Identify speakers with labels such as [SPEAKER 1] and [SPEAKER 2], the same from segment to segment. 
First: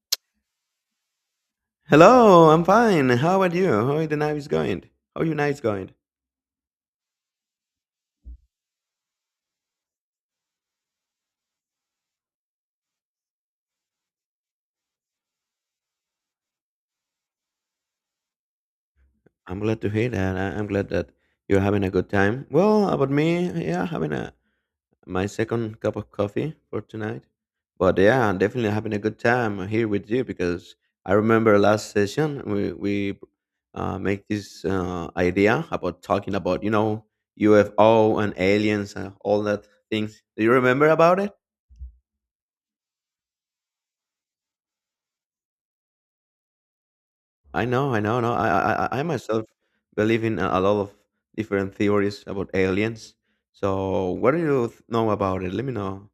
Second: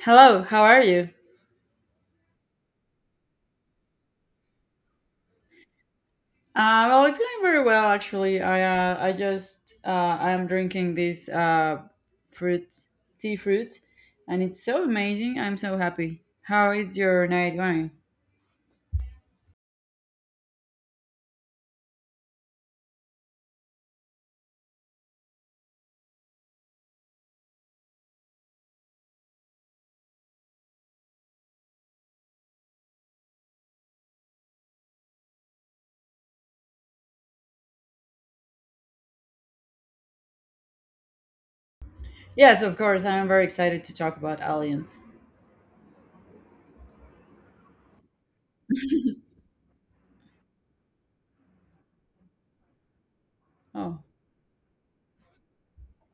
[SPEAKER 1] Hello, how are you?
[SPEAKER 2] Hello, I'm fine. How about you? How are the night is going? How are your nights going?
[SPEAKER 1] Well, I'm doing very well actually. I'm drinking this fruit tea fruit, and it's so amazing. I'm so happy. How is your night going?
[SPEAKER 2] I'm glad to hear that. I'm glad that you're having a good time. Well, about me, yeah, having a my second cup of coffee for tonight. But yeah, I'm definitely having a good time here with you because I remember last session we make this idea about talking about UFO and aliens and all that things. Do you remember about it?
[SPEAKER 1] Yes, of course. I'm very excited to talk about aliens.
[SPEAKER 2] I know, no. I myself believe in a lot of different theories about aliens.
[SPEAKER 1] Oh,
[SPEAKER 2] So, what do you know about it? Let me know.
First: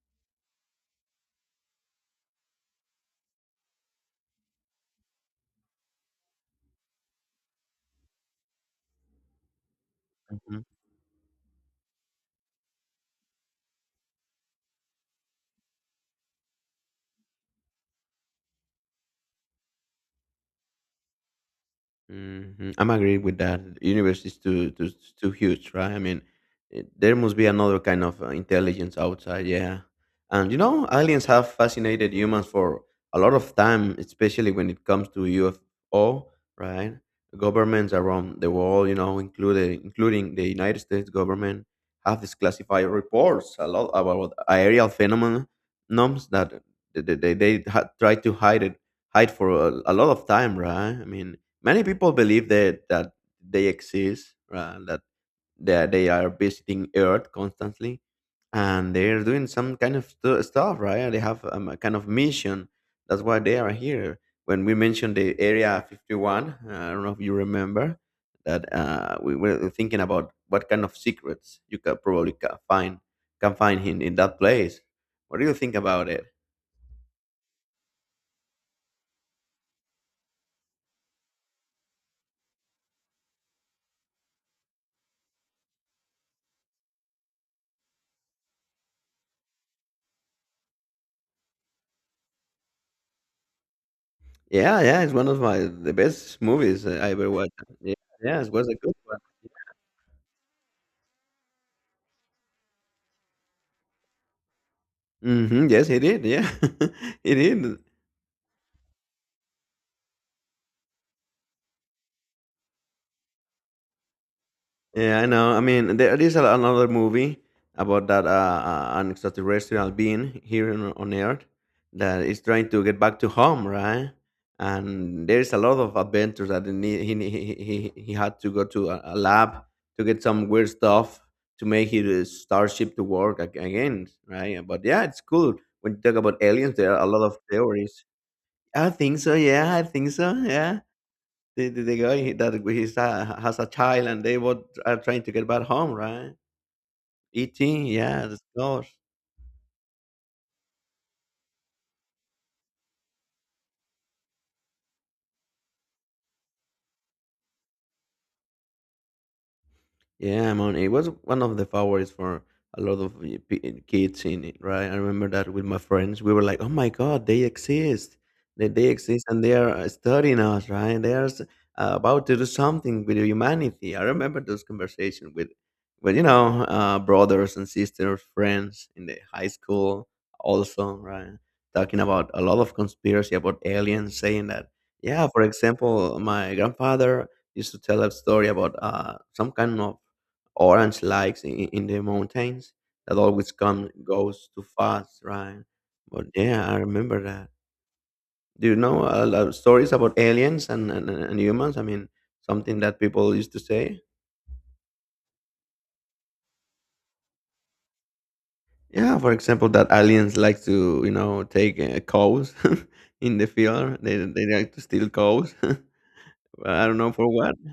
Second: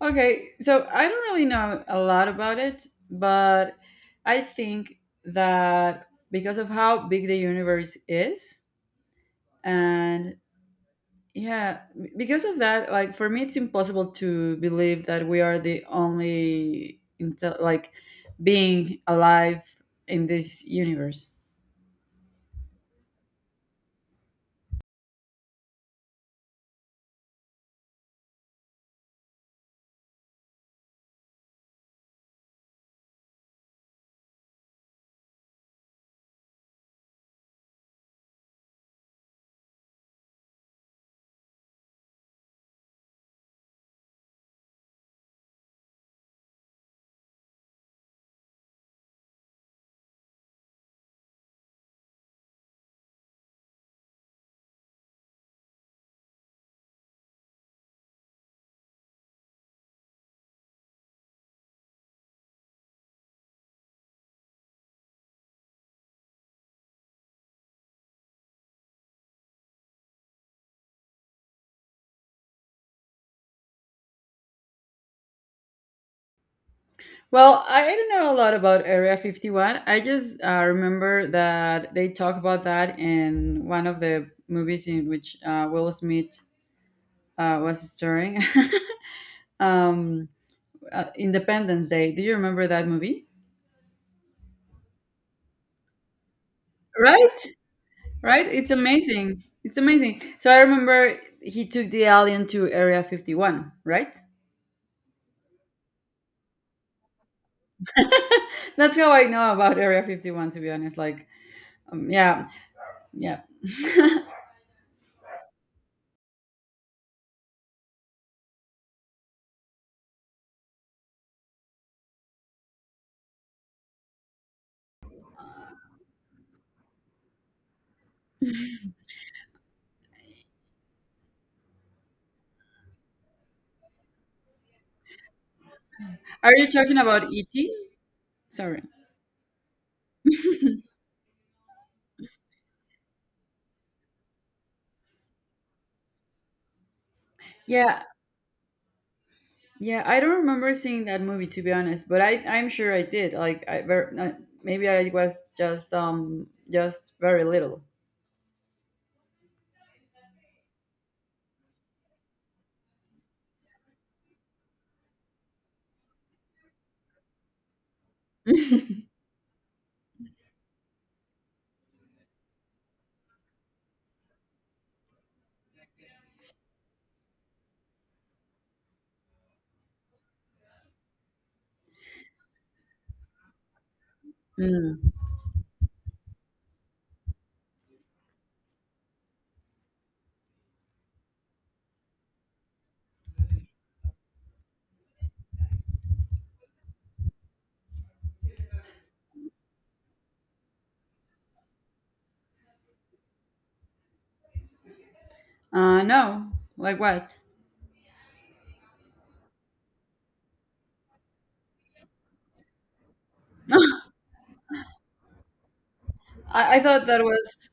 [SPEAKER 1] okay. So I don't really know a lot about it, but I think that because of how big the universe is and because of that, like for me, it's impossible to believe that we are the only intel like being alive in this universe.
[SPEAKER 2] Mhm, I'm agreeing with that. Universe is too too huge, right? I mean, there must be another kind of intelligence outside. Yeah, and you know, aliens have fascinated humans for a lot of time, especially when it comes to UFO, right? Governments around the world, you know, included including the United States government, have disclassified reports a lot about aerial phenomena norms that they had tried to hide for a lot of time, right? I mean, many people believe that they exist, that that they are visiting Earth constantly, and they are doing some kind of stuff, right? They have a kind of mission. That's why they are here. When we mentioned the Area 51, I don't know if you remember that we were thinking about what kind of secrets you could probably ca- find can find in that place. What do you think about it?
[SPEAKER 1] Well, I don't know a lot about Area 51. I just remember that they talk about that in one of the movies in which Will Smith was starring. um, Independence Day. Do you remember that movie?
[SPEAKER 2] Yeah, yeah, it's one of my the best movies I ever
[SPEAKER 1] Right?
[SPEAKER 2] watched. Yeah, yeah,
[SPEAKER 1] Right?
[SPEAKER 2] it was
[SPEAKER 1] It's
[SPEAKER 2] a good one.
[SPEAKER 1] amazing. It's amazing. So I remember he took the alien to Area 51, right?
[SPEAKER 2] Mhm, yes, he did, yeah. He did.
[SPEAKER 1] That's how I know about Area 51, to be honest. Like, yeah, yeah.
[SPEAKER 2] Yeah, I know. I mean, there is another movie about that an extraterrestrial being here on Earth that is trying to get back to home, right? And there is a lot of adventures that he need- he had to go to a lab to get some weird stuff to make his starship to work again, right? But yeah, it's cool. When you talk about
[SPEAKER 1] Are you
[SPEAKER 2] aliens, there
[SPEAKER 1] talking
[SPEAKER 2] are a lot
[SPEAKER 1] about
[SPEAKER 2] of
[SPEAKER 1] E.T.?
[SPEAKER 2] theories.
[SPEAKER 1] Sorry.
[SPEAKER 2] I think so. Yeah, I think so. Yeah. The guy that he's, has a child and they both are trying to get back home, right? E.T.,
[SPEAKER 1] Yeah,
[SPEAKER 2] yeah, of course.
[SPEAKER 1] yeah. I don't remember seeing that movie, to be honest, but I'm sure I did. Like, maybe I was just very little.
[SPEAKER 2] Yeah, I mean, it was one of the favorites for a lot of the kids in it, right? I remember that with my friends, we were like, "Oh my God, they exist! They exist, and they are studying us, right? They are about to do something with humanity." I remember those conversations with brothers and sisters, friends in the high school, also, right? Talking about a lot of conspiracy about aliens, saying that,
[SPEAKER 1] Mm.
[SPEAKER 2] yeah, for example, my grandfather used to tell a story about some kind of orange likes in the mountains that always come goes too fast, right? But yeah, I remember that. Do you know a lot of stories about aliens and humans? I mean, something that people used to say.
[SPEAKER 1] No. Like what?
[SPEAKER 2] Yeah, for example, that aliens like to, you know, take cows in the field. They like to steal cows. Well,
[SPEAKER 1] I, I
[SPEAKER 2] I don't
[SPEAKER 1] thought
[SPEAKER 2] know
[SPEAKER 1] that
[SPEAKER 2] for what,
[SPEAKER 1] was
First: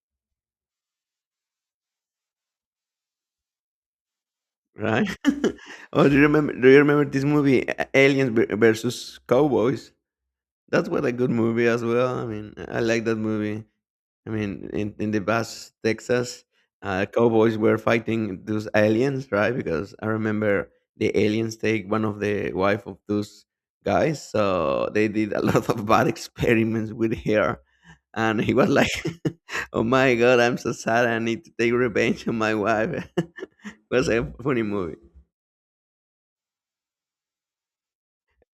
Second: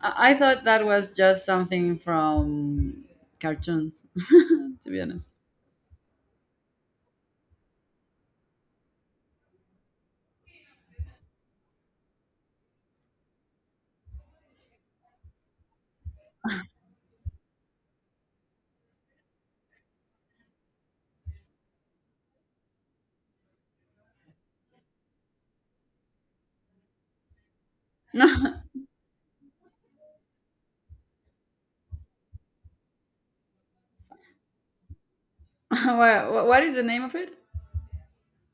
[SPEAKER 1] I thought that was just something from cartoons, to be
[SPEAKER 2] right?
[SPEAKER 1] honest.
[SPEAKER 2] Oh, do you remember? Do you remember this movie, Aliens versus Cowboys? That's what a good movie as well. I mean, I like that movie. I mean, in the past, Texas, cowboys were fighting those aliens, right? Because I remember the aliens take one of the wife of those guys, so they did a lot of bad experiments with her, and he was like, "Oh my god, I'm so sad. I need to take revenge on my wife." It was a funny movie.
[SPEAKER 1] No, what is the name of it?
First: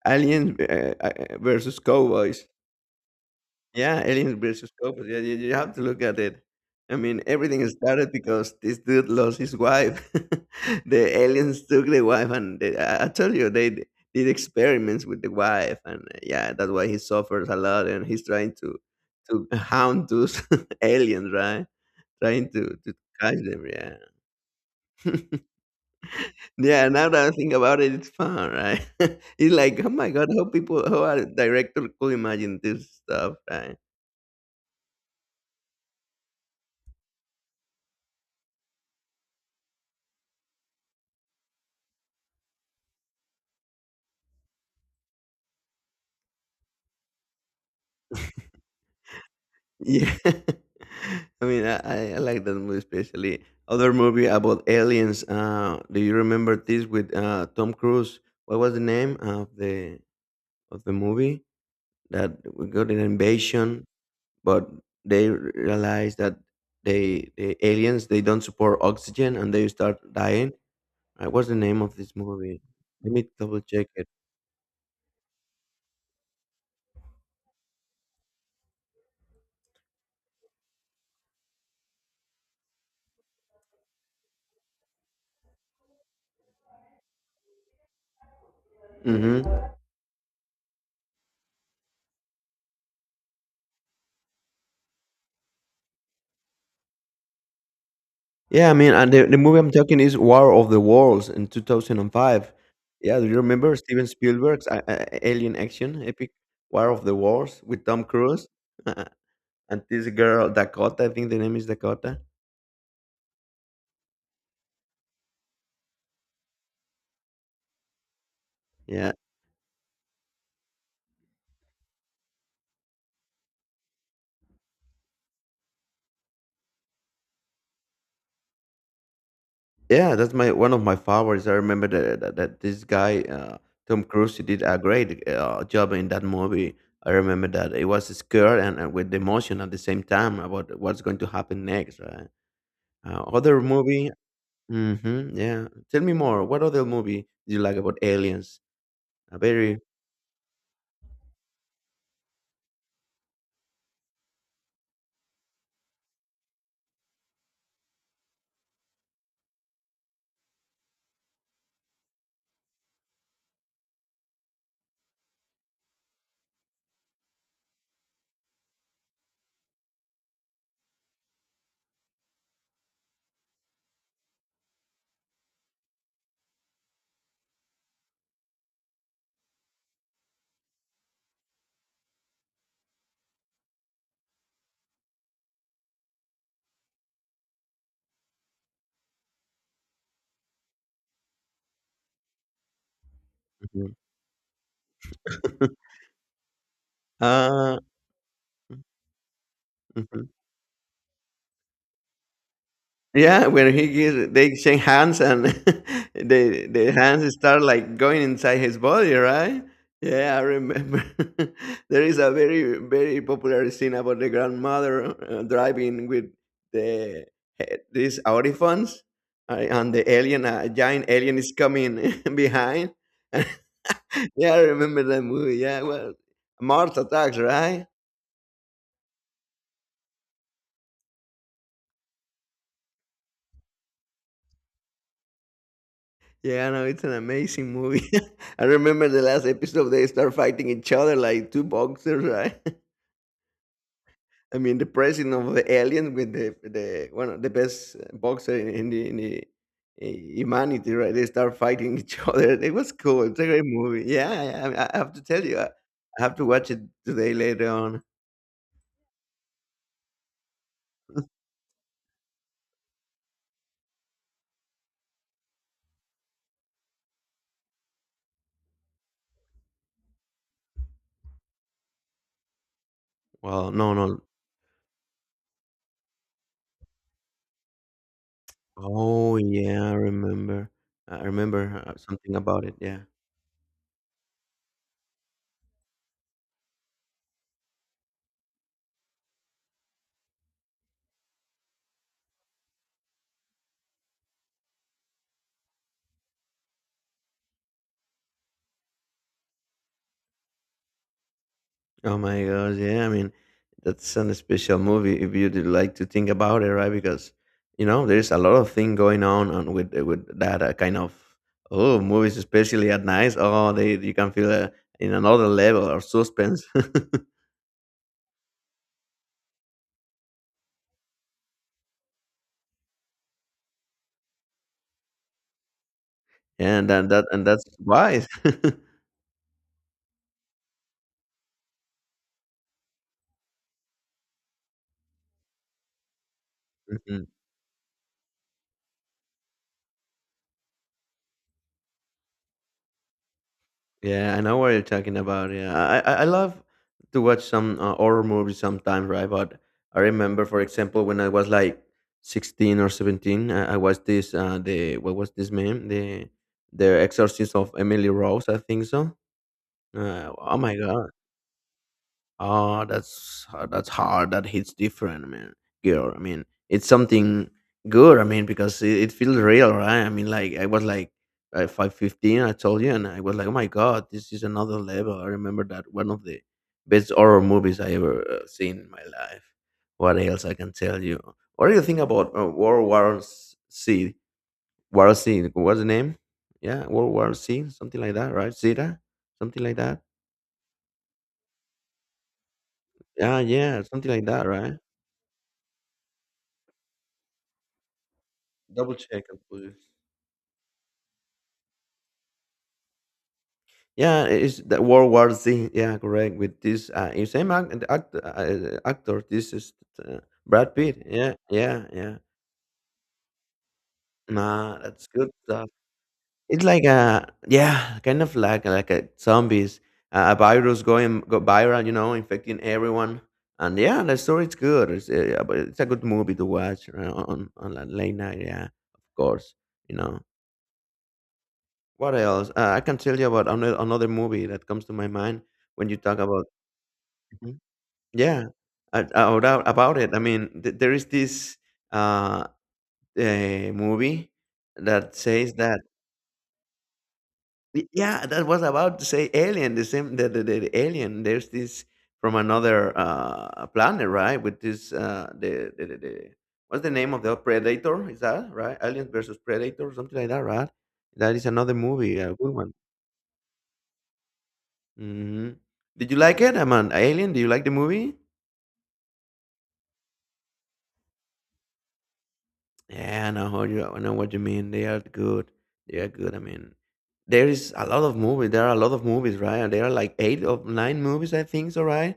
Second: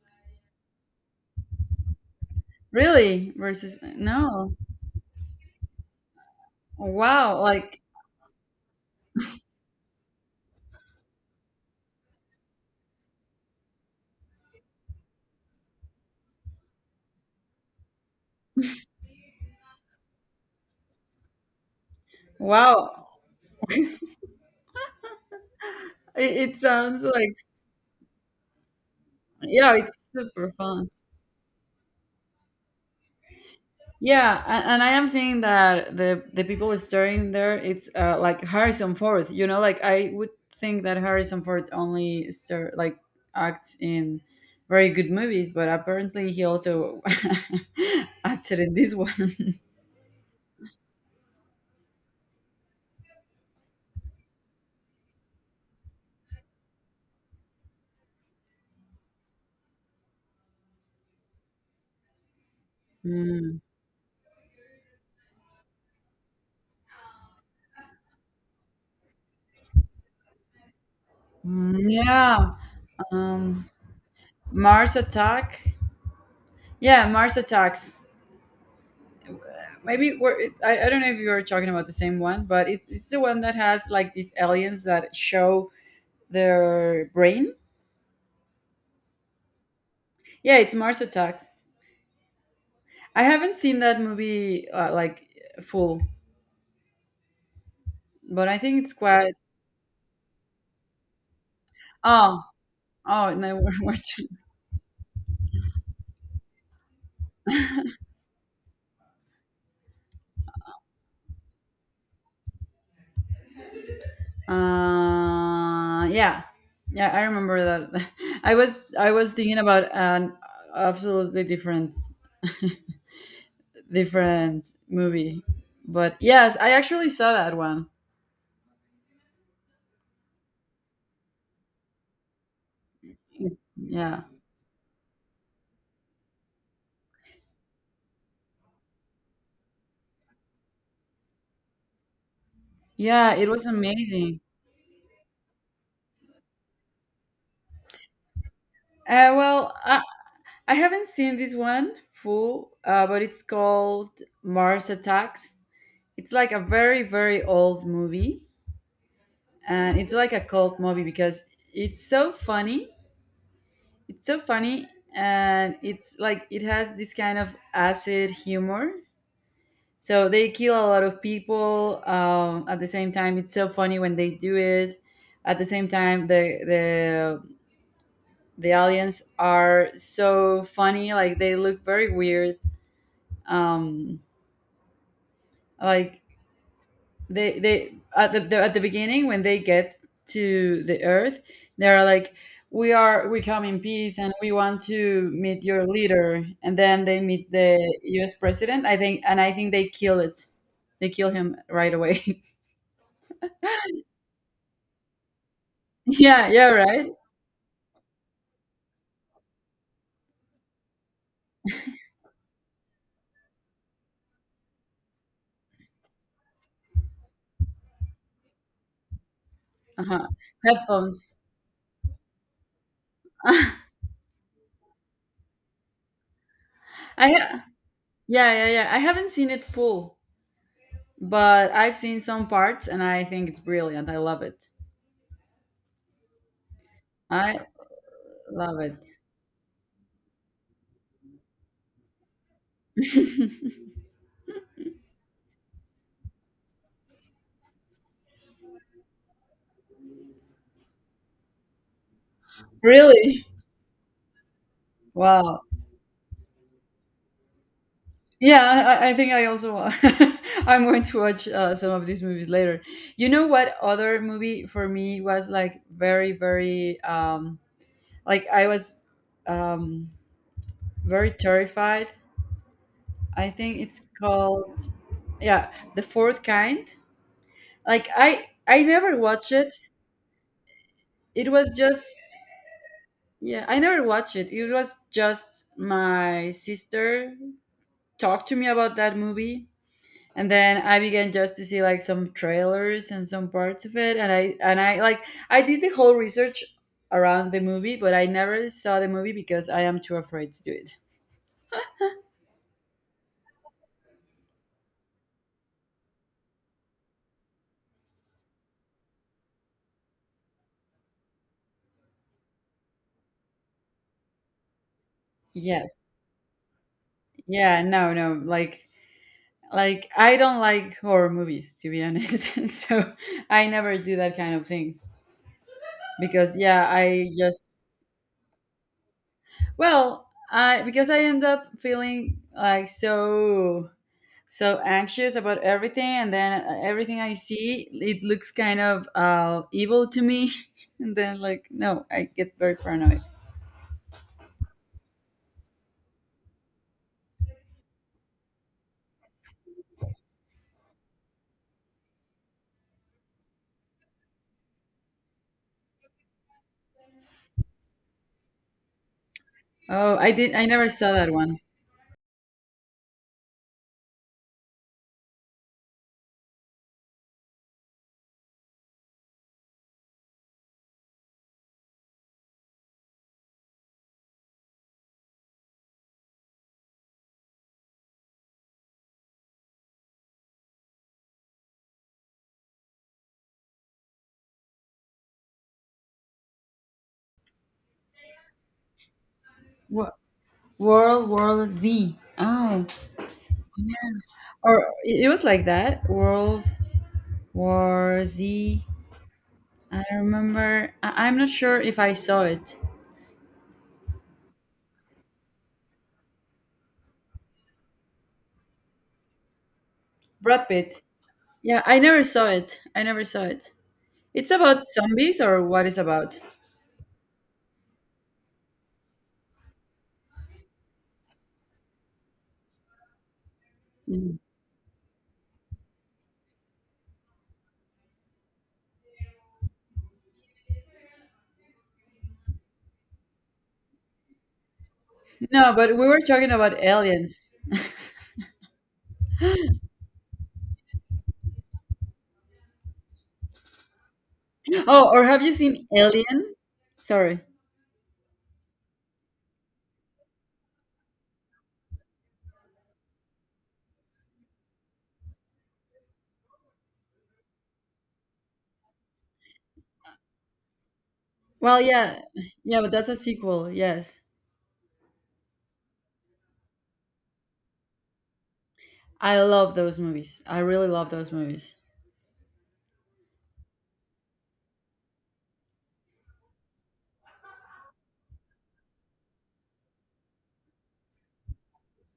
[SPEAKER 2] Aliens versus cowboys.
[SPEAKER 1] Really? Versus
[SPEAKER 2] Yeah, Aliens
[SPEAKER 1] no.
[SPEAKER 2] versus Cobras. Yeah, you have to look at it. I mean,
[SPEAKER 1] Wow,
[SPEAKER 2] everything
[SPEAKER 1] like
[SPEAKER 2] started because this dude lost his wife. The aliens took the wife, and they, I tell you, they did experiments with the wife, and yeah, that's why he suffers a lot, and he's trying to hound those aliens, right? Trying to
[SPEAKER 1] wow.
[SPEAKER 2] catch them. Yeah,
[SPEAKER 1] It
[SPEAKER 2] yeah.
[SPEAKER 1] sounds
[SPEAKER 2] Now that I
[SPEAKER 1] like
[SPEAKER 2] think about it, it's fun, right? It's
[SPEAKER 1] yeah,
[SPEAKER 2] like, oh
[SPEAKER 1] it's
[SPEAKER 2] my god, how
[SPEAKER 1] super fun.
[SPEAKER 2] people, how a director could imagine this stuff, right?
[SPEAKER 1] Yeah, and I am seeing that the people starring there, it's like Harrison Ford. You know, like I would think that Harrison Ford only star like acts in very good movies, but apparently he also acted in this one.
[SPEAKER 2] Yeah. I mean, I like that movie especially. Other movie about aliens. Do you remember this with Tom Cruise? What was the name of the movie that we got an
[SPEAKER 1] Mm.
[SPEAKER 2] invasion, but they realized that the aliens they don't support oxygen and they start dying. What's the name
[SPEAKER 1] Mm,
[SPEAKER 2] of this
[SPEAKER 1] yeah.
[SPEAKER 2] movie? Let me double
[SPEAKER 1] um,
[SPEAKER 2] check it.
[SPEAKER 1] Mars Attack. Yeah, Mars Attacks. Maybe we're, it, I don't know if you were talking about the same one, but it's the one that has like these aliens that show their brain.
[SPEAKER 2] Mm-hmm.
[SPEAKER 1] Yeah, it's Mars Attacks. I haven't seen that movie like full, but I
[SPEAKER 2] Yeah, I
[SPEAKER 1] think it's
[SPEAKER 2] mean, and
[SPEAKER 1] quite.
[SPEAKER 2] the movie I'm talking is War of the Worlds in
[SPEAKER 1] Oh,
[SPEAKER 2] 2005. Yeah, do
[SPEAKER 1] oh,
[SPEAKER 2] you
[SPEAKER 1] no, we're
[SPEAKER 2] remember Steven
[SPEAKER 1] watching.
[SPEAKER 2] Spielberg's alien action epic War of the Worlds with Tom Cruise. Uh, and this girl Dakota? I think the name is Dakota.
[SPEAKER 1] Yeah, yeah, I remember that. I was I
[SPEAKER 2] Yeah,
[SPEAKER 1] was thinking about an absolutely different movie, but yes, I actually saw that one.
[SPEAKER 2] yeah, that's my one of my favorites. I remember that this guy Tom
[SPEAKER 1] Yeah,
[SPEAKER 2] Cruise he did a great job in that movie. I remember that it was scared and with emotion at the same time about what's going to happen next, right?
[SPEAKER 1] yeah, it
[SPEAKER 2] Other
[SPEAKER 1] was
[SPEAKER 2] movie.
[SPEAKER 1] amazing.
[SPEAKER 2] Mhm, yeah. Tell me more, what other movie do you like about aliens? A
[SPEAKER 1] Well,
[SPEAKER 2] very
[SPEAKER 1] I haven't seen this one full, but it's called Mars Attacks. It's like a very very old movie, and it's like a cult movie because it's so funny, it's so funny, and it's like it has this kind of acid humor. So they kill a lot of people, at the same time it's so funny when they do it, at the same time the aliens are so funny, like they look very weird. um like they at the at the beginning when they get to the earth, they are like, we come in
[SPEAKER 2] mhm.
[SPEAKER 1] peace and we want to meet your leader, and then they meet the
[SPEAKER 2] Ah.
[SPEAKER 1] US president, I think, and I think they kill it. They kill him right away.
[SPEAKER 2] Yeah, when he gives, they shake hands and
[SPEAKER 1] Yeah, yeah,
[SPEAKER 2] the
[SPEAKER 1] right.
[SPEAKER 2] hands start like going inside his body, right? Yeah, I remember. There is a very very popular scene about the grandmother driving with the eh, these audiphones, and the
[SPEAKER 1] Uh-huh.
[SPEAKER 2] alien, a giant
[SPEAKER 1] Headphones.
[SPEAKER 2] alien is coming behind.
[SPEAKER 1] I
[SPEAKER 2] Yeah, I remember that movie. Yeah, well, Mars
[SPEAKER 1] ha-
[SPEAKER 2] Attacks, right?
[SPEAKER 1] yeah, yeah, yeah, I haven't seen it full, but I've seen some parts and I think it's brilliant. I love it.
[SPEAKER 2] Yeah, no, it's an
[SPEAKER 1] I
[SPEAKER 2] amazing movie. I
[SPEAKER 1] love
[SPEAKER 2] remember the last episode they start fighting each other like two boxers, right?
[SPEAKER 1] it.
[SPEAKER 2] I mean, the president of the alien with the one of the best boxer in the eh, humanity, right? They start fighting each other. It was cool. It's
[SPEAKER 1] Really.
[SPEAKER 2] a great movie. Yeah, I have to tell you,
[SPEAKER 1] Wow.
[SPEAKER 2] I have to watch it today later on.
[SPEAKER 1] Yeah, I think I also I'm going to watch some of these movies later. You know what other movie for me was like very very, like I was, um very terrified. I
[SPEAKER 2] Well,
[SPEAKER 1] think
[SPEAKER 2] no,
[SPEAKER 1] it's
[SPEAKER 2] no.
[SPEAKER 1] called, yeah, The Fourth Kind. Like I never
[SPEAKER 2] Oh
[SPEAKER 1] watched it.
[SPEAKER 2] yeah, I remember. I
[SPEAKER 1] It was
[SPEAKER 2] remember
[SPEAKER 1] just,
[SPEAKER 2] something about it. Yeah.
[SPEAKER 1] yeah, I never watched it. It was just my sister talked to me about that movie, and then I began just to see like some trailers and some parts of it, and I like I did the whole research around the movie, but I never saw the movie because I am too afraid to do it.
[SPEAKER 2] Oh my gosh, yeah. I mean, that's an special movie if you did like to think about it, right? Because you know there's a lot of thing going on with that kind of oh movies, especially at night. Oh, they you can feel in another level
[SPEAKER 1] Yes.
[SPEAKER 2] of suspense.
[SPEAKER 1] Yeah, no, no. Like, I don't like horror movies, to be honest. So I never do that kind of things because, yeah,
[SPEAKER 2] And
[SPEAKER 1] I
[SPEAKER 2] that's
[SPEAKER 1] just,
[SPEAKER 2] wise.
[SPEAKER 1] well, I, because I end up feeling like so so anxious about everything. And then, everything I see, it looks kind of evil to me. And then, like, no, I get very paranoid.
[SPEAKER 2] Yeah, I know what you're talking about. Yeah, I love to watch some horror movies sometimes, right? But I remember, for example, when I was like 16 or 17, I watched this the what was this name the Exorcist of Emily Rose, I think so.
[SPEAKER 1] Oh,
[SPEAKER 2] Oh
[SPEAKER 1] I
[SPEAKER 2] my
[SPEAKER 1] never
[SPEAKER 2] god,
[SPEAKER 1] saw that one.
[SPEAKER 2] that's hard. That hits different, man. Girl, I mean, it's something good. I mean, because it feels real, right? I mean, like I was like 5, 15. I told you, and I was like, oh my god, this is another level. I remember that one of the best horror movies I ever seen in my life. What else I can tell you? What do you think about World War C? War C? What's the name? Yeah, World War C, something like that, right? Zeta, something like that.
[SPEAKER 1] Wo- World War Z. Oh,
[SPEAKER 2] Yeah, yeah, something like that, right?
[SPEAKER 1] or it was like that World War Z.
[SPEAKER 2] Double check and please.
[SPEAKER 1] I remember. I'm not sure if I saw it.
[SPEAKER 2] Yeah, it's the World War Z. Yeah, correct. With this, it's same act, the act, actor. This is
[SPEAKER 1] Brad
[SPEAKER 2] Brad
[SPEAKER 1] Pitt.
[SPEAKER 2] Pitt. Yeah,
[SPEAKER 1] Yeah,
[SPEAKER 2] yeah,
[SPEAKER 1] I
[SPEAKER 2] yeah.
[SPEAKER 1] never saw it. I never saw it. It's
[SPEAKER 2] Nah,
[SPEAKER 1] about
[SPEAKER 2] that's good
[SPEAKER 1] zombies, or
[SPEAKER 2] stuff.
[SPEAKER 1] what is about?
[SPEAKER 2] It's like a yeah, kind of like a zombies, a virus going go viral. You know, infecting everyone. And yeah, the
[SPEAKER 1] Mhm.
[SPEAKER 2] story's good. It's, yeah, but it's a good movie to watch on a late night. Yeah, of course. You know. What else? I can tell you about another movie that comes to my mind
[SPEAKER 1] No,
[SPEAKER 2] when
[SPEAKER 1] but
[SPEAKER 2] you
[SPEAKER 1] we
[SPEAKER 2] talk
[SPEAKER 1] were
[SPEAKER 2] about.
[SPEAKER 1] talking about aliens.
[SPEAKER 2] Mhm. Yeah, about it. I mean, there is this uh, movie
[SPEAKER 1] Oh,
[SPEAKER 2] that
[SPEAKER 1] or have you
[SPEAKER 2] says that
[SPEAKER 1] seen Alien? Sorry.
[SPEAKER 2] yeah, that was about to say alien, the same the alien. There's this from another planet, right? With this the what's the name of the predator? Is that right? Alien versus Predator, something like that, right? That is another
[SPEAKER 1] Well,
[SPEAKER 2] movie,
[SPEAKER 1] yeah.
[SPEAKER 2] a good one.
[SPEAKER 1] Yeah, but that's a sequel. Yes.
[SPEAKER 2] Mhm. Did you like it? I'm an alien. Do you like the movie?
[SPEAKER 1] I love those movies. I really love those movies.
[SPEAKER 2] Yeah, I know how you. I know what you mean. They are good. They are good. I mean, there is a lot of movies. There are a lot of movies, right? There are like eight or nine movies, I think. So, right?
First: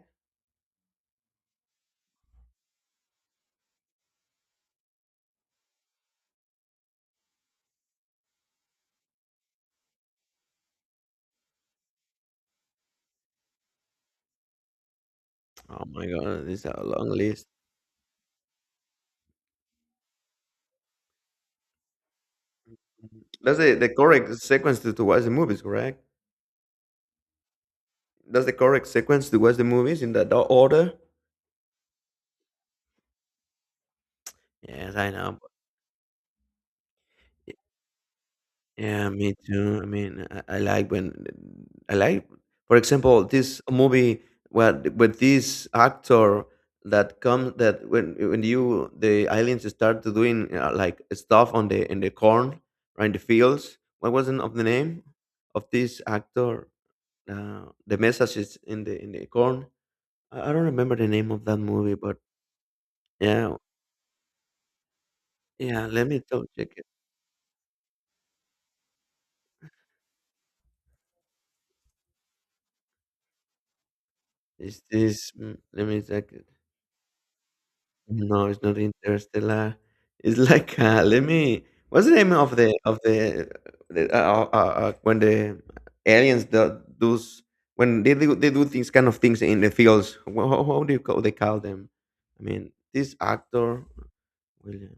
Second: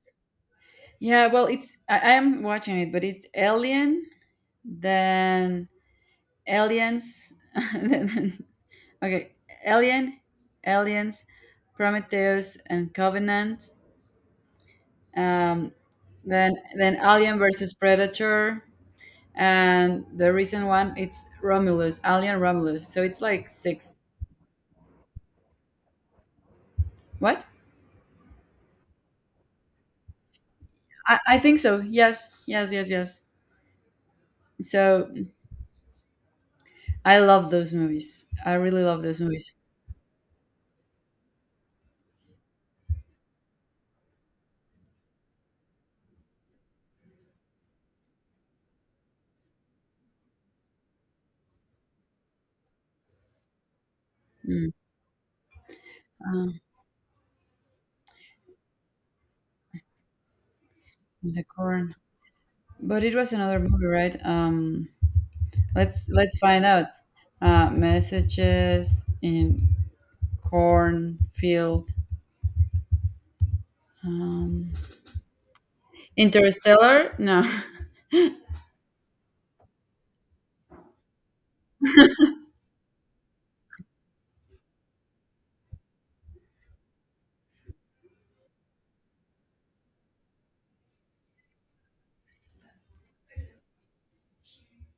[SPEAKER 1] Yeah, well, I am watching it, but it's Alien, then Aliens, then, okay, Alien, Aliens, Prometheus and Covenant, um,
[SPEAKER 2] Oh my god,
[SPEAKER 1] then
[SPEAKER 2] this is a
[SPEAKER 1] then
[SPEAKER 2] long
[SPEAKER 1] Alien
[SPEAKER 2] list.
[SPEAKER 1] versus Predator, and the recent one it's Romulus, Alien Romulus. So it's like
[SPEAKER 2] That's the
[SPEAKER 1] six.
[SPEAKER 2] correct sequence to watch the movies, correct?
[SPEAKER 1] What?
[SPEAKER 2] That's the correct sequence to watch the movies in that order.
[SPEAKER 1] I think so. Yes, yes, yes, yes.
[SPEAKER 2] Yes,
[SPEAKER 1] So
[SPEAKER 2] I know.
[SPEAKER 1] I love those movies. I really love
[SPEAKER 2] Yeah,
[SPEAKER 1] those
[SPEAKER 2] me
[SPEAKER 1] movies.
[SPEAKER 2] too. I mean, I like when I like, for example, this movie where with this actor that comes that when you the aliens start to doing like stuff on the in the corn or in the fields. What was not of the
[SPEAKER 1] Mm.
[SPEAKER 2] name of this
[SPEAKER 1] Uh,
[SPEAKER 2] actor? The message is in the corn. I don't remember the name
[SPEAKER 1] the
[SPEAKER 2] of that
[SPEAKER 1] corn,
[SPEAKER 2] movie, but
[SPEAKER 1] but it was
[SPEAKER 2] yeah,
[SPEAKER 1] another movie, right?
[SPEAKER 2] yeah. Let
[SPEAKER 1] Let's
[SPEAKER 2] me
[SPEAKER 1] let's
[SPEAKER 2] double
[SPEAKER 1] find
[SPEAKER 2] check it.
[SPEAKER 1] out. Messages in cornfield. Um,
[SPEAKER 2] Is this? Let me check it.
[SPEAKER 1] Interstellar? No,
[SPEAKER 2] No, it's not Interstellar. It's like let me. What's the name of the of the when the aliens do those when they do these kind of things in the fields? How do you call they call them? I mean, this actor William.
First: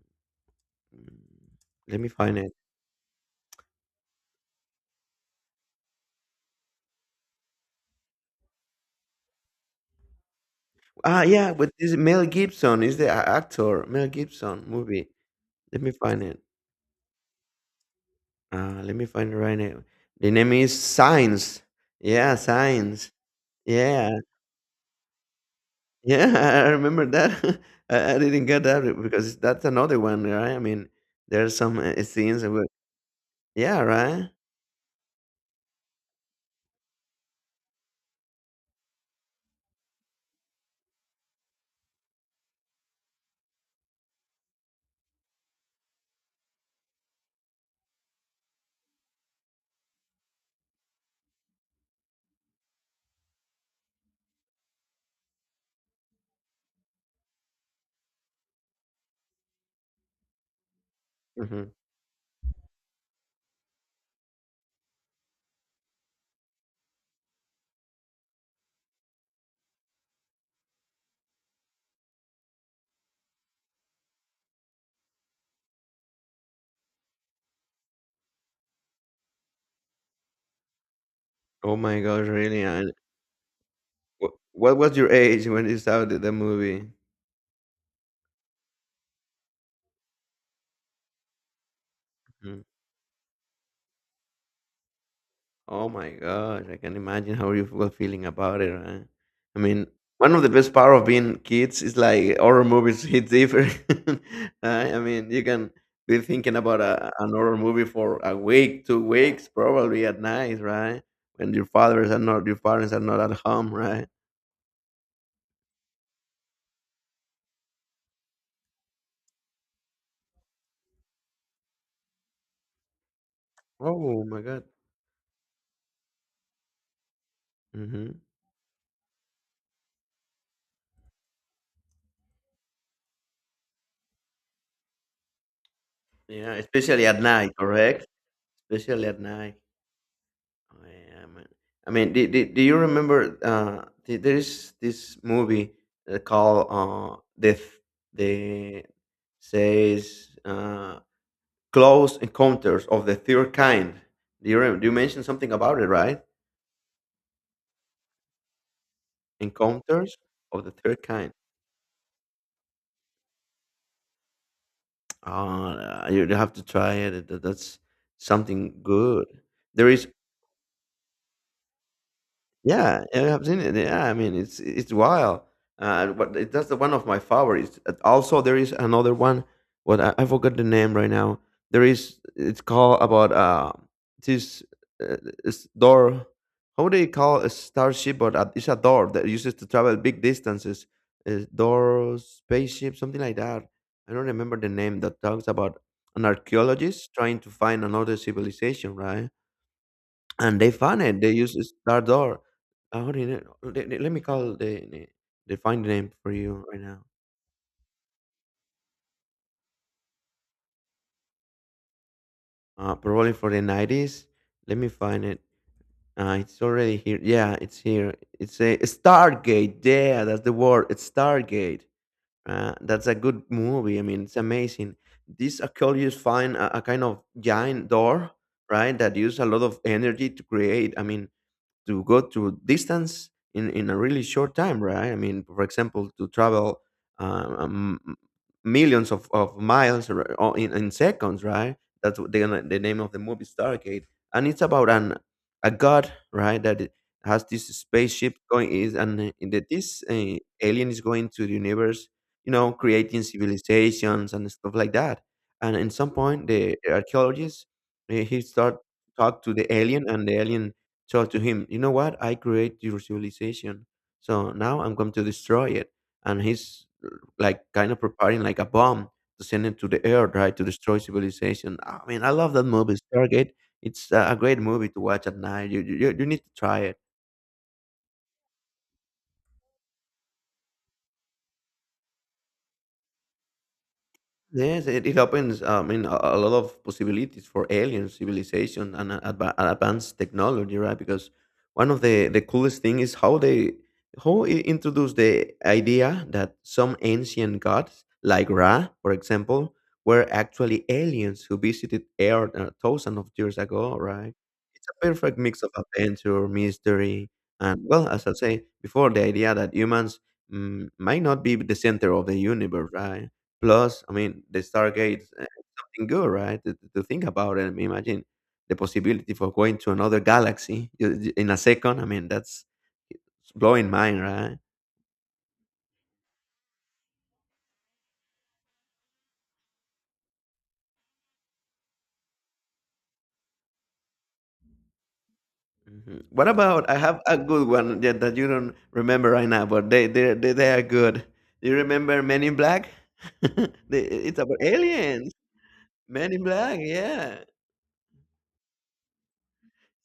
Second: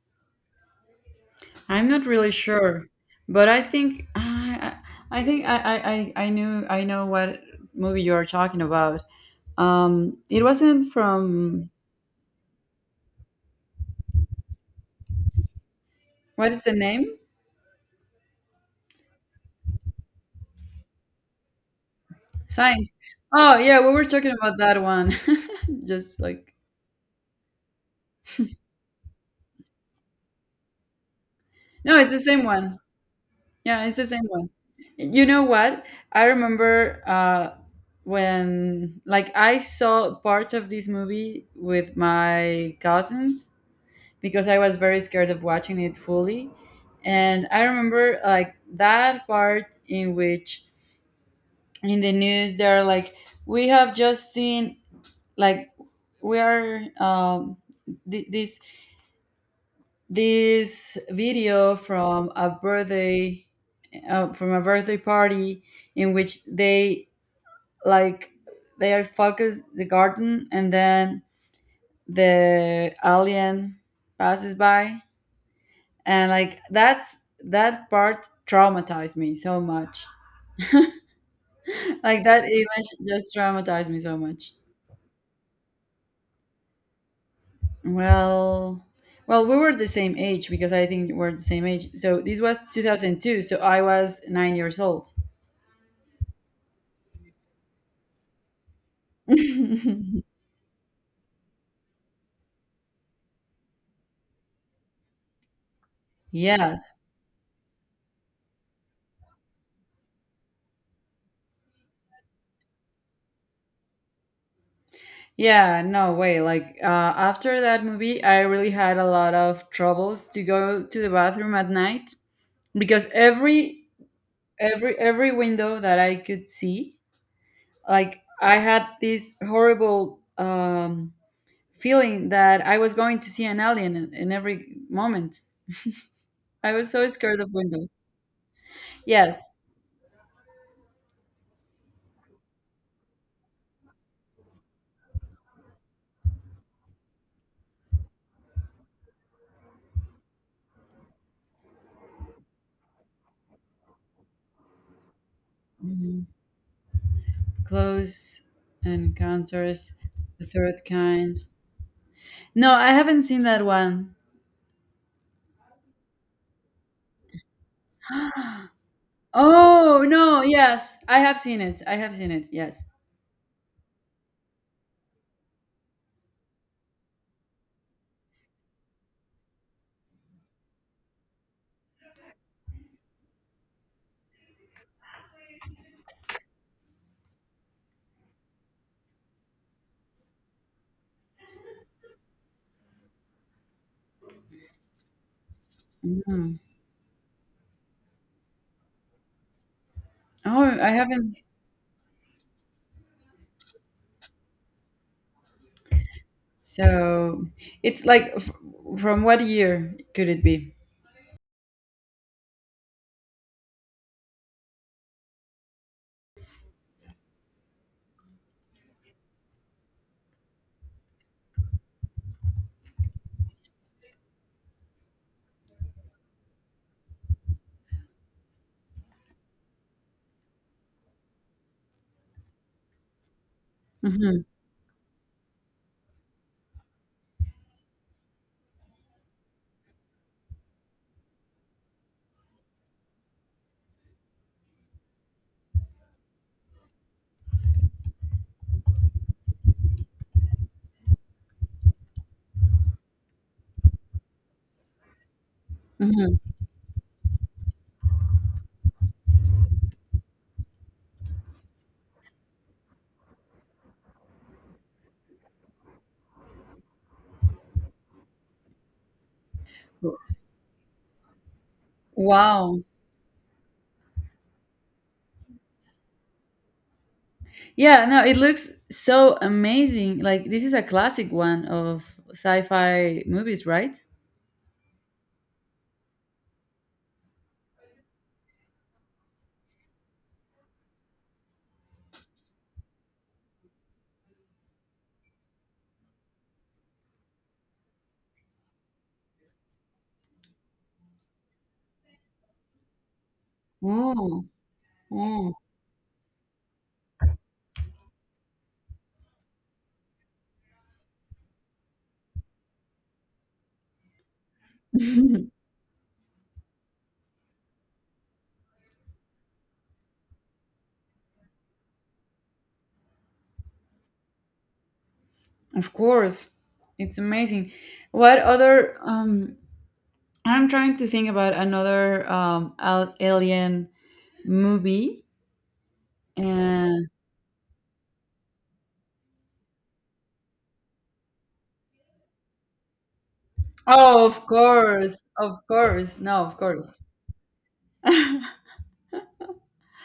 [SPEAKER 2] mm,
[SPEAKER 1] I'm
[SPEAKER 2] Let
[SPEAKER 1] not
[SPEAKER 2] me
[SPEAKER 1] really
[SPEAKER 2] find it.
[SPEAKER 1] sure, but I think I think I knew I know what movie you are talking about. It wasn't
[SPEAKER 2] Ah, yeah,
[SPEAKER 1] from.
[SPEAKER 2] but this Mel Gibson is the actor. Mel Gibson movie. Let me find it.
[SPEAKER 1] What is the name?
[SPEAKER 2] Let me find it right now. The name is Signs. Yeah,
[SPEAKER 1] Science.
[SPEAKER 2] Signs.
[SPEAKER 1] Oh, yeah, we were
[SPEAKER 2] Yeah,
[SPEAKER 1] talking about that one. Just
[SPEAKER 2] yeah,
[SPEAKER 1] like,
[SPEAKER 2] I remember that. I didn't get that because that's another one, right? I mean, there are some
[SPEAKER 1] no, it's the same
[SPEAKER 2] scenes about,
[SPEAKER 1] one.
[SPEAKER 2] yeah,
[SPEAKER 1] Yeah, it's the same
[SPEAKER 2] right?
[SPEAKER 1] one. You know what? I remember, when, like, I saw parts of this movie with my cousins because I was very scared of watching it fully. And I remember, like, that part in which in the news they're like, we have just seen, like, we are. Th- this this
[SPEAKER 2] hmm
[SPEAKER 1] video from a birthday, from a birthday party in which they, like, they are focused the garden, and then the alien passes by and like that part traumatized me so much.
[SPEAKER 2] Oh my
[SPEAKER 1] Like
[SPEAKER 2] gosh,
[SPEAKER 1] that
[SPEAKER 2] really?
[SPEAKER 1] image
[SPEAKER 2] And
[SPEAKER 1] just traumatized me so much.
[SPEAKER 2] what was your age when you saw the movie?
[SPEAKER 1] Well well we were the same age because I think we're the same age, so this was 2002, so I was 9 years old.
[SPEAKER 2] Oh my gosh, I can imagine how you were feeling about it, right? I mean, one of the best part of being kids is like horror movies hit different. Right? I mean, you can be thinking about
[SPEAKER 1] Yes.
[SPEAKER 2] an horror movie for a week, 2 weeks, probably at night, right? When your fathers are not, your parents are not at home, right?
[SPEAKER 1] Yeah, no way. Like, after that movie, I really had a lot of troubles to go to the bathroom at night because every
[SPEAKER 2] Oh my god.
[SPEAKER 1] every every window that I could see, like
[SPEAKER 2] Hmm
[SPEAKER 1] I had this horrible, feeling that I was going to see an alien in every moment.
[SPEAKER 2] Yeah,
[SPEAKER 1] I was
[SPEAKER 2] especially
[SPEAKER 1] so
[SPEAKER 2] at
[SPEAKER 1] scared of
[SPEAKER 2] night,
[SPEAKER 1] windows.
[SPEAKER 2] correct? Especially at
[SPEAKER 1] Yes.
[SPEAKER 2] night. I am. I mean, do you remember? There is this movie called the the says Close Encounters of the Third Kind. Do you remember? Do you mention something about it, right?
[SPEAKER 1] Mhm. Close Encounters,
[SPEAKER 2] Encounters
[SPEAKER 1] the
[SPEAKER 2] of the
[SPEAKER 1] Third
[SPEAKER 2] Third Kind.
[SPEAKER 1] Kind. No, I haven't seen that one.
[SPEAKER 2] You you have to try it. That's something good. There
[SPEAKER 1] Oh,
[SPEAKER 2] is
[SPEAKER 1] no, yes. I have seen it. I have seen it. Yes.
[SPEAKER 2] yeah, yeah, I've seen it. Yeah, I mean, it's wild. That's the one of my favorites. Also, there is another one. What I forgot the name right now. There is. It's called about this uh, this door. How do you call a starship? But it's a door that uses to travel big distances. A door spaceship, something like that. I don't remember the name. That talks about an
[SPEAKER 1] Mm.
[SPEAKER 2] archaeologist trying to find another civilization, right? And they
[SPEAKER 1] Oh, I
[SPEAKER 2] found it. They
[SPEAKER 1] haven't.
[SPEAKER 2] used Star Door. What do you know? Let me call the find the name for you right now.
[SPEAKER 1] So it's like, f from what year could it be?
[SPEAKER 2] Probably for the 90s. Let me find it. It's already here. Yeah, it's here. It's a Stargate. Yeah, that's the word. It's Stargate. That's a good movie. I mean, it's amazing. This Achilles find a kind of giant door, right? That use a lot of energy to create. I mean, to go to distance in a really
[SPEAKER 1] Hmm.
[SPEAKER 2] short time, right? I mean, for example, to travel um, um, millions of miles or in seconds, right? That's what the name of the movie Stargate. And it's about an a god, right? That it has this spaceship going is and that this alien is going to the universe, you know, creating civilizations and stuff like that. And in some
[SPEAKER 1] Hmm.
[SPEAKER 2] point the archaeologists he start talk to the alien and the alien told to him, you know what? I create your civilization. So now I'm going to destroy it. And he's like kind of preparing like a bomb to send it to the earth, right? To destroy civilization. I mean, I love that
[SPEAKER 1] Wow.
[SPEAKER 2] movie, Stargate. It's a great movie to watch at night. You need to try it.
[SPEAKER 1] Yeah, no, it looks so amazing. Like this is a classic one of sci-fi movies, right?
[SPEAKER 2] Yes, it opens. Uh, I mean, a lot of possibilities for alien civilization and and advanced technology, right? Because one of the coolest thing is how they how it introduced the idea that some ancient gods, like Ra, for example, were actually aliens who visited Earth thousands of years ago, right?
[SPEAKER 1] Oh,
[SPEAKER 2] It's a perfect
[SPEAKER 1] oh.
[SPEAKER 2] mix of adventure, mystery, and, well, as I say before, the idea that humans might not be the center of the universe, right? Plus, I mean, the Stargates, something good, right? To think about it, I mean, imagine the possibility for going to another galaxy in a second. I mean, that's it's blowing mind, right?
[SPEAKER 1] Of course. It's amazing. What other, I'm trying to think about another, alien movie.
[SPEAKER 2] Mhm. What about I
[SPEAKER 1] And
[SPEAKER 2] have a good one that, that you don't remember right now, but they are good. You remember Men in Black? They-
[SPEAKER 1] oh,
[SPEAKER 2] it's about aliens.
[SPEAKER 1] of course,
[SPEAKER 2] Men in
[SPEAKER 1] no, of
[SPEAKER 2] Black,
[SPEAKER 1] course.
[SPEAKER 2] yeah.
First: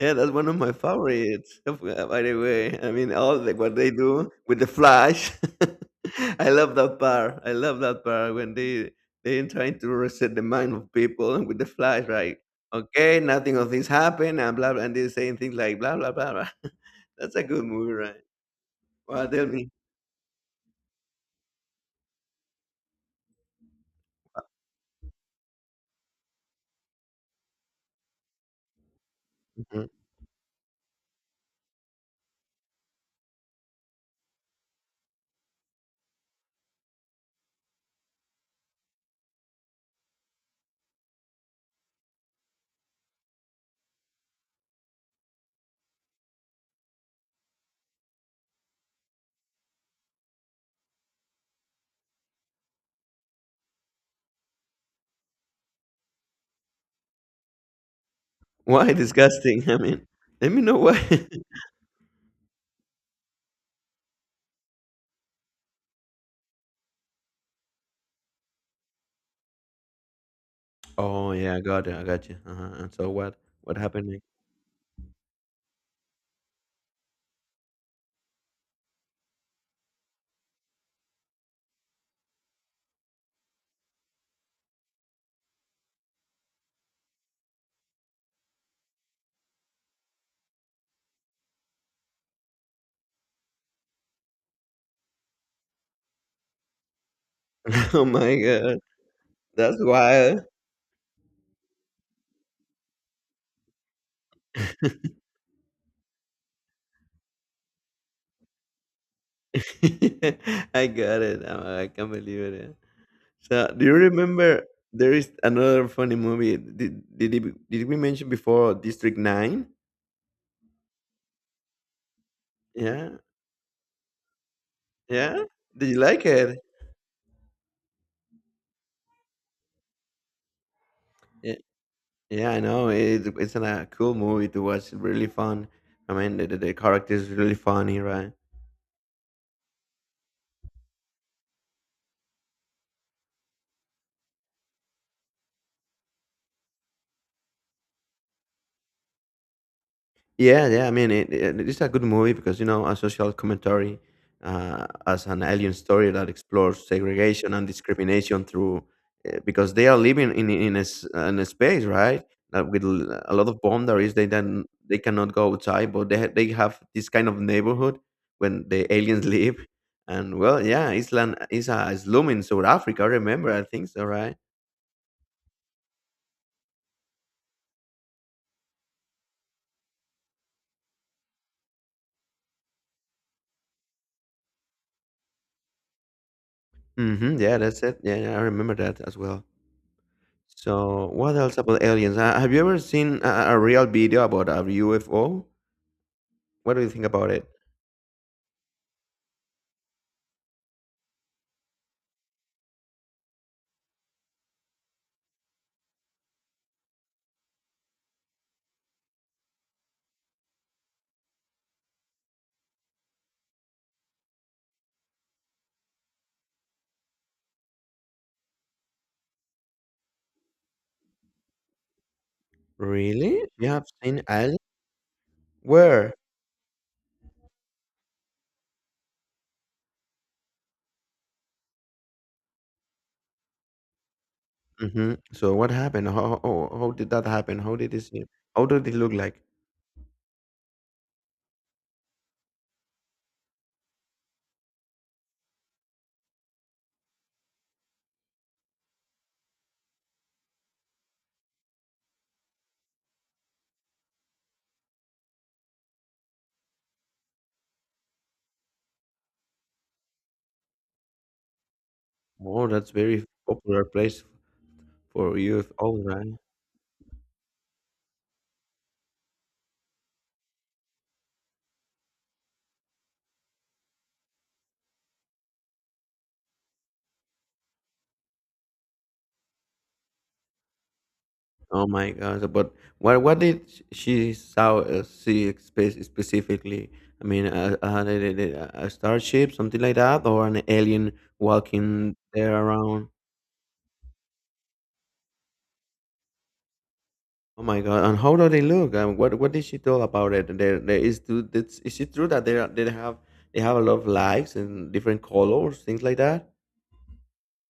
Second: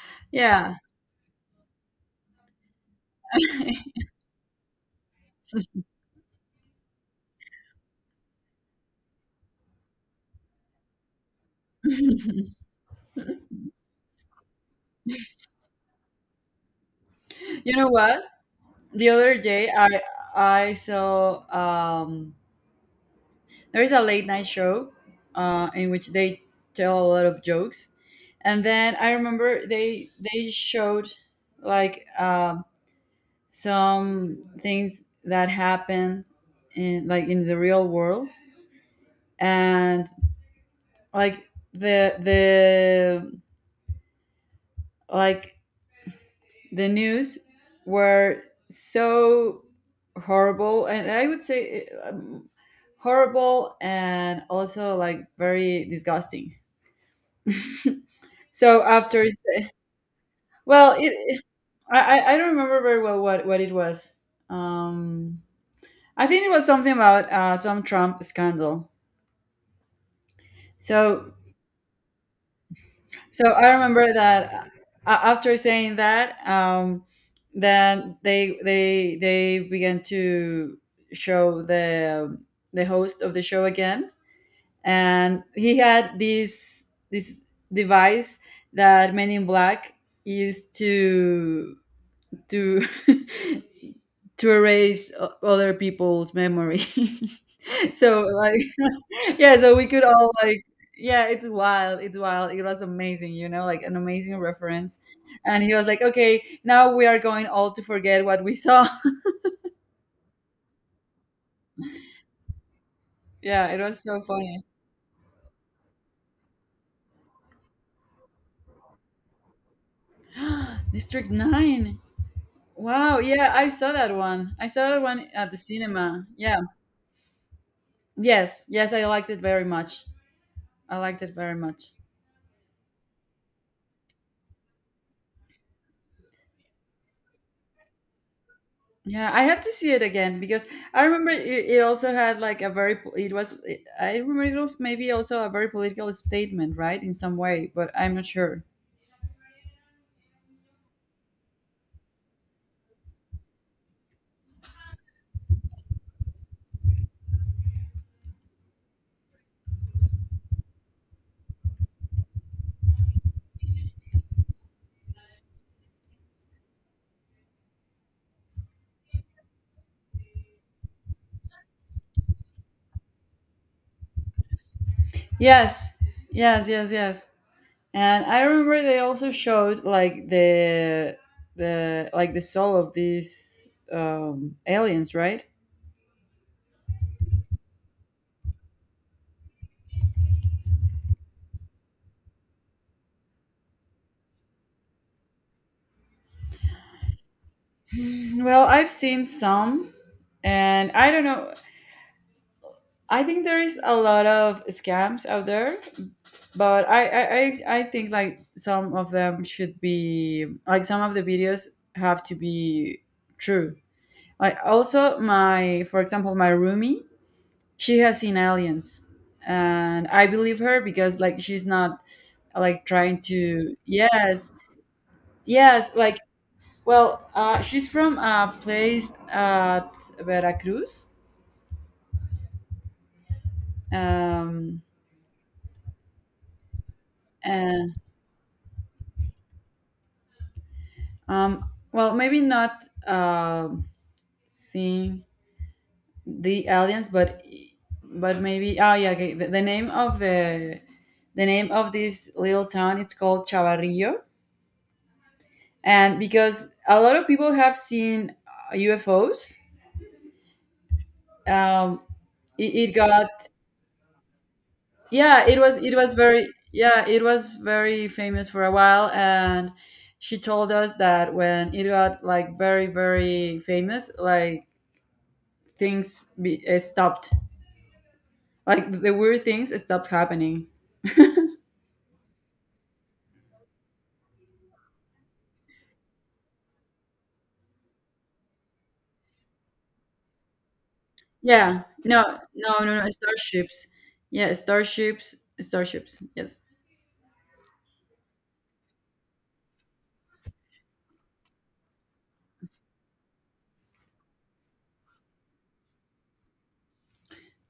[SPEAKER 2] Yeah, that's one of my
[SPEAKER 1] Yeah,
[SPEAKER 2] favorites. By the way, I mean all the, what they do with the flash. I love that part. I love that part when they trying to reset the mind of people with the flash, right? Okay, nothing of this happened, and blah, blah, and they're saying things like blah blah blah, blah. That's a good
[SPEAKER 1] you know
[SPEAKER 2] movie, right?
[SPEAKER 1] what? The
[SPEAKER 2] Well,
[SPEAKER 1] other
[SPEAKER 2] tell
[SPEAKER 1] day,
[SPEAKER 2] me.
[SPEAKER 1] I saw, there is a late night show, in which they tell a lot of jokes, and then I remember
[SPEAKER 2] Mhm.
[SPEAKER 1] they showed, like, some things that happened in like in the real world, and like the the like the news were so horrible, and I would say, horrible and also like very disgusting. so
[SPEAKER 2] Why
[SPEAKER 1] after
[SPEAKER 2] disgusting.
[SPEAKER 1] s-
[SPEAKER 2] I mean, let me know
[SPEAKER 1] well,
[SPEAKER 2] why.
[SPEAKER 1] it I don't remember very well what it was. um I think it was something about some Trump scandal, so.
[SPEAKER 2] Oh yeah, I got you. I got you. Uh-huh. And so what?
[SPEAKER 1] So I
[SPEAKER 2] What happened
[SPEAKER 1] remember
[SPEAKER 2] next?
[SPEAKER 1] that, after saying that, then they began to show the host of the show again, and he had this device that Men in Black used to to erase other people's memory.
[SPEAKER 2] Oh
[SPEAKER 1] So,
[SPEAKER 2] my
[SPEAKER 1] like,
[SPEAKER 2] god,
[SPEAKER 1] yeah, so
[SPEAKER 2] that's
[SPEAKER 1] we could all
[SPEAKER 2] wild.
[SPEAKER 1] like, yeah, it's wild, it's wild. It was amazing, like an amazing reference. And he was like, "Okay, now we are going all to forget what we saw."
[SPEAKER 2] I got it. I can't believe it. Yeah. So,
[SPEAKER 1] Yeah, it
[SPEAKER 2] do you
[SPEAKER 1] was so
[SPEAKER 2] remember
[SPEAKER 1] funny.
[SPEAKER 2] there is another funny movie? Did we mention before District Nine?
[SPEAKER 1] District 9.
[SPEAKER 2] Yeah,
[SPEAKER 1] Wow, yeah, I saw that one. I saw that one
[SPEAKER 2] yeah.
[SPEAKER 1] at the
[SPEAKER 2] Did you like
[SPEAKER 1] cinema. Yeah.
[SPEAKER 2] it?
[SPEAKER 1] Yes, yes, I liked it very much. I liked it
[SPEAKER 2] Yeah,
[SPEAKER 1] very much.
[SPEAKER 2] yeah. I know it, it's a cool movie to watch. Really fun. I mean, the the character is really funny, right?
[SPEAKER 1] Yeah, I have to see it again because I remember it also had like a very I remember it was maybe also a very political statement, right? In some way, but I'm not sure.
[SPEAKER 2] Yeah, yeah. I mean, it's a good movie because, you know, a social commentary as an alien story that explores segregation and discrimination through because they are living in a, in a space, right? That with a lot of boundaries they then they cannot go outside, but they they have this kind of neighborhood when the aliens live. And, well, yeah, Island is a slum in South Africa, I remember, I think so, right?
[SPEAKER 1] Yes. Yes, yes, yes. And I remember they also showed, like, the soul of these, aliens, right?
[SPEAKER 2] hmm yeah, that's it. Yeah, yeah, I remember that as well. So, what else about aliens? Have you ever seen a real video about a UFO? What do you think about it?
[SPEAKER 1] Well, I've seen some and I don't know. I think there is a lot of scams out there, but I think like some of them should be, like some of the videos have to be true, like also, my for example, my roomie, she has seen aliens, and I believe her because like she's not like trying
[SPEAKER 2] Really? You
[SPEAKER 1] to.
[SPEAKER 2] have seen
[SPEAKER 1] Yes,
[SPEAKER 2] aliens?
[SPEAKER 1] yes,
[SPEAKER 2] Where?
[SPEAKER 1] like. Well, she's from a place at Veracruz. um
[SPEAKER 2] Hmm So, what happened? How did that happen? How
[SPEAKER 1] and,
[SPEAKER 2] did it seem? How did it look like?
[SPEAKER 1] well, maybe not, um seeing the aliens, but maybe, oh, yeah, okay. The name of this little town, it's called Chavarrillo, and because a lot of people have seen, UFOs. um
[SPEAKER 2] Oh,
[SPEAKER 1] it
[SPEAKER 2] that's very
[SPEAKER 1] got,
[SPEAKER 2] popular place for
[SPEAKER 1] yeah, it was it
[SPEAKER 2] UFOs,
[SPEAKER 1] was
[SPEAKER 2] right?
[SPEAKER 1] very. Yeah, it was very famous for a while, and she told us that when it got like very very famous, like things stopped, like the weird things stopped happening.
[SPEAKER 2] Oh my God! But what did she saw see specifically? I mean, did a starship, something like that, or an alien
[SPEAKER 1] Yeah.
[SPEAKER 2] walking
[SPEAKER 1] No,
[SPEAKER 2] there
[SPEAKER 1] no, no,
[SPEAKER 2] around?
[SPEAKER 1] no. Starships. Yeah, starships. Starships. Yes.
[SPEAKER 2] Oh my God! And how do they look? What did she tell about it? There is do that's is it true that they they have a lot of likes and different colors, things like that?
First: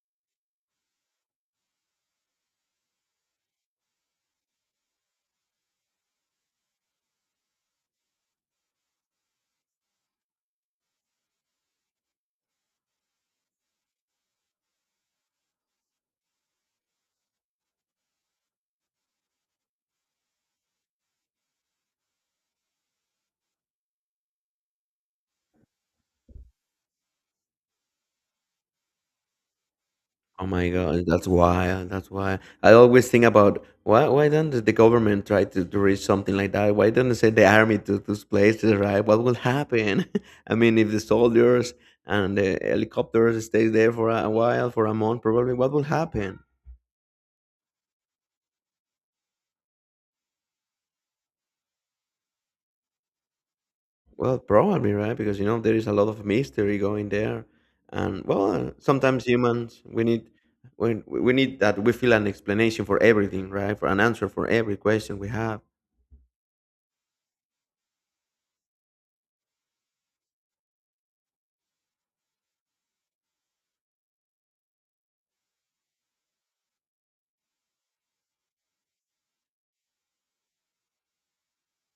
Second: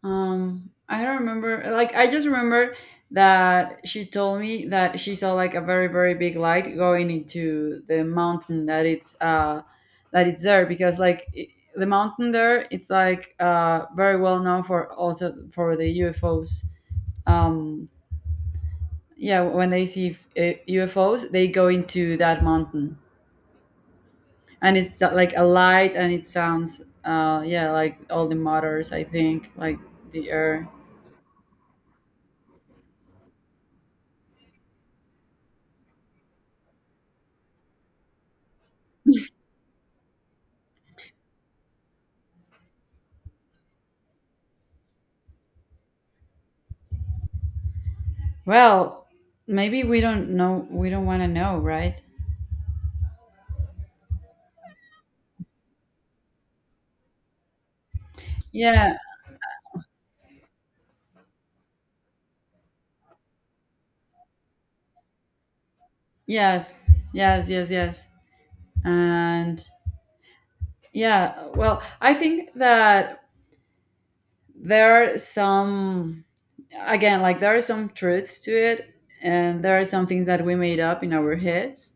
[SPEAKER 1] I don't remember. Like, I just remember that she told me that she saw like a very, very big light going into the mountain that it's, that it's there because like I the mountain there, it's like, very well known for also for the UFOs. Um, yeah, when they see, UFOs, they go into that mountain. And it's, like a light, and it sounds, yeah, like all the motors, I think, like the
[SPEAKER 2] Oh
[SPEAKER 1] air.
[SPEAKER 2] my God! That's why. That's why I always think about why don't the government try to reach something like that? Why don't they send the army to those places? Right? What will happen? I mean, if the soldiers and the helicopters stays there for a while, for a month, probably what will happen?
[SPEAKER 1] Well, maybe we don't know, we don't want to know, right?
[SPEAKER 2] Well, probably, right? Because, you know, there is a lot of mystery going there, and, well,
[SPEAKER 1] Yeah,
[SPEAKER 2] sometimes humans we need we need that we feel an explanation for everything, right? For an answer for every question we have.
[SPEAKER 1] yes, yes, yes, yes. And yeah, well, I think that there are some, again, like there are some truths to it, and there are some things that we made up in our heads.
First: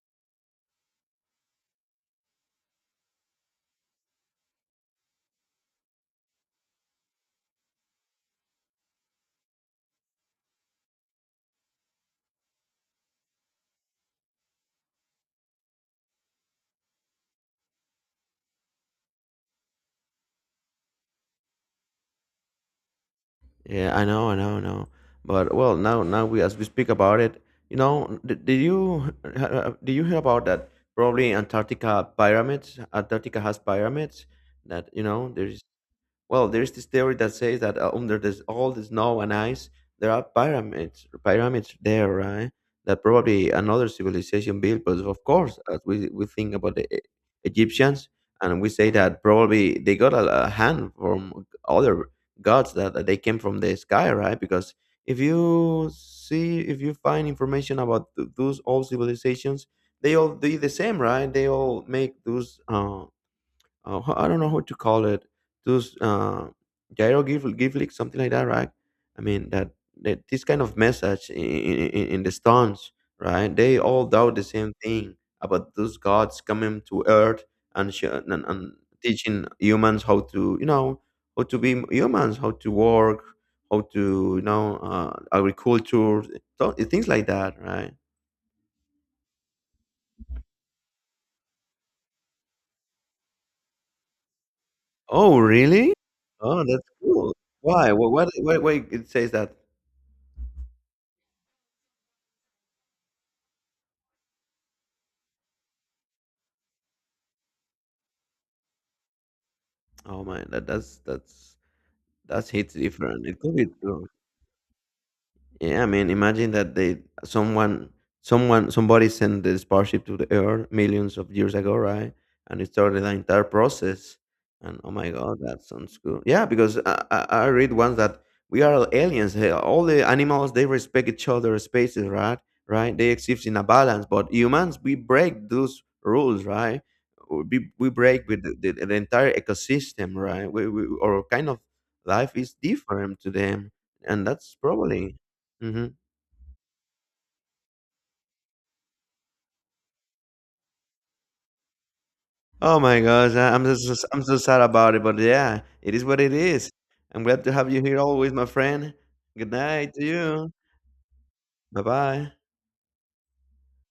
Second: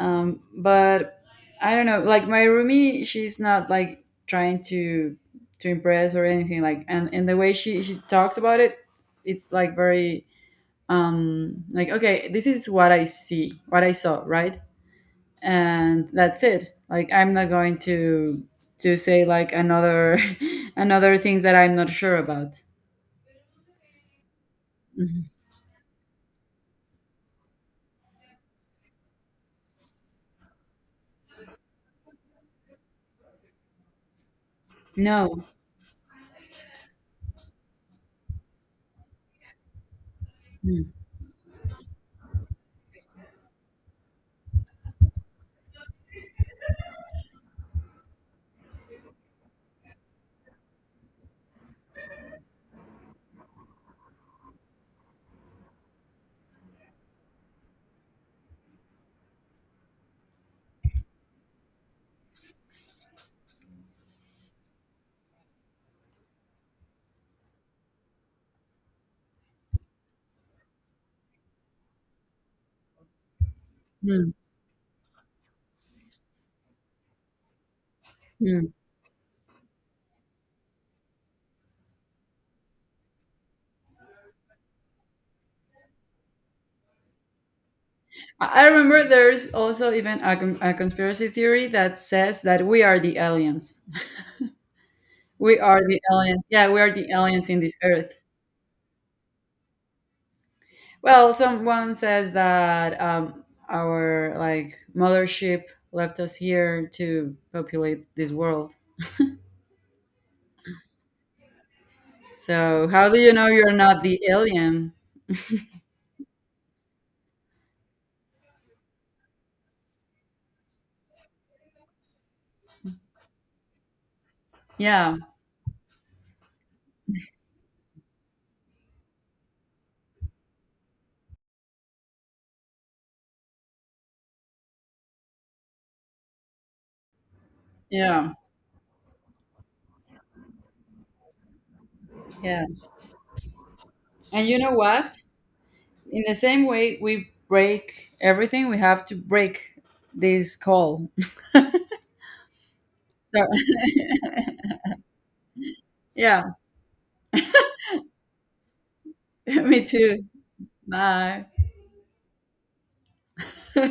[SPEAKER 1] But I don't know, like my roomie, she's not like trying to, impress or anything, like and the way she talks about it, it's like very, like okay, this is what I see, what I saw, right? And that's it, like I'm not going to, say like another, another things that I'm not sure about.
[SPEAKER 2] Yeah, I know, I know, I know. But, well, now now we as we speak about it, you know, did you did you hear about that? Probably Antarctica pyramids. Antarctica has pyramids that, you know,
[SPEAKER 1] No.
[SPEAKER 2] there's well, there's this theory that says that under this, all the snow and ice, there are pyramids, pyramids there, right? That probably another civilization built. But, of course, as we think about the Egyptians, and we say that probably they got a hand from other gods that, that they came from the sky, right? Because if you see, if you find information about those old civilizations, they all do the same, right? They all make those. I don't know how to call it those gyro give give something like that, right? I mean that, that this kind of message in the stones, right? They all
[SPEAKER 1] Hmm,
[SPEAKER 2] doubt the same thing about those gods coming to Earth and
[SPEAKER 1] hmm.
[SPEAKER 2] and teaching humans how to, you know, how to be humans, how to work, how to, you know, agriculture, things like that, right?
[SPEAKER 1] I remember there's also even a, a conspiracy theory that says that we are the aliens.
[SPEAKER 2] Oh,
[SPEAKER 1] We are
[SPEAKER 2] really?
[SPEAKER 1] the aliens.
[SPEAKER 2] Oh,
[SPEAKER 1] Yeah, we
[SPEAKER 2] that's
[SPEAKER 1] are the
[SPEAKER 2] cool.
[SPEAKER 1] aliens in this
[SPEAKER 2] Why? What?
[SPEAKER 1] earth.
[SPEAKER 2] What? Why? Why? It says that.
[SPEAKER 1] Well, someone says that, our like mothership left us here to populate this world.
[SPEAKER 2] Oh man, that that's that's hits
[SPEAKER 1] So how do
[SPEAKER 2] different.
[SPEAKER 1] you
[SPEAKER 2] It
[SPEAKER 1] know
[SPEAKER 2] could be
[SPEAKER 1] you're not
[SPEAKER 2] true.
[SPEAKER 1] the alien?
[SPEAKER 2] Yeah, I mean, imagine that they someone someone somebody sent the spaceship to the Earth millions of years ago, right? And it started the entire process. And oh my
[SPEAKER 1] Yeah,
[SPEAKER 2] God, that sounds cool. Yeah, because I read once that we are aliens. Hey, all the animals they respect each other's spaces, right? Right? They exist in a balance, but humans we break those rules, right? We break
[SPEAKER 1] yeah,
[SPEAKER 2] with the entire ecosystem, right? We, our kind of life is
[SPEAKER 1] yeah.
[SPEAKER 2] different to them, and
[SPEAKER 1] And
[SPEAKER 2] that's
[SPEAKER 1] you know
[SPEAKER 2] probably
[SPEAKER 1] what?
[SPEAKER 2] Mhm.
[SPEAKER 1] In the same way we break everything, we have to break this call.
[SPEAKER 2] Oh my gosh,
[SPEAKER 1] So
[SPEAKER 2] I'm just, I'm so sad about it, but yeah, it is what it
[SPEAKER 1] yeah,
[SPEAKER 2] is. I'm glad to have you here always, my friend. Good
[SPEAKER 1] me
[SPEAKER 2] night to
[SPEAKER 1] too.
[SPEAKER 2] you.
[SPEAKER 1] Bye.
[SPEAKER 2] Bye bye.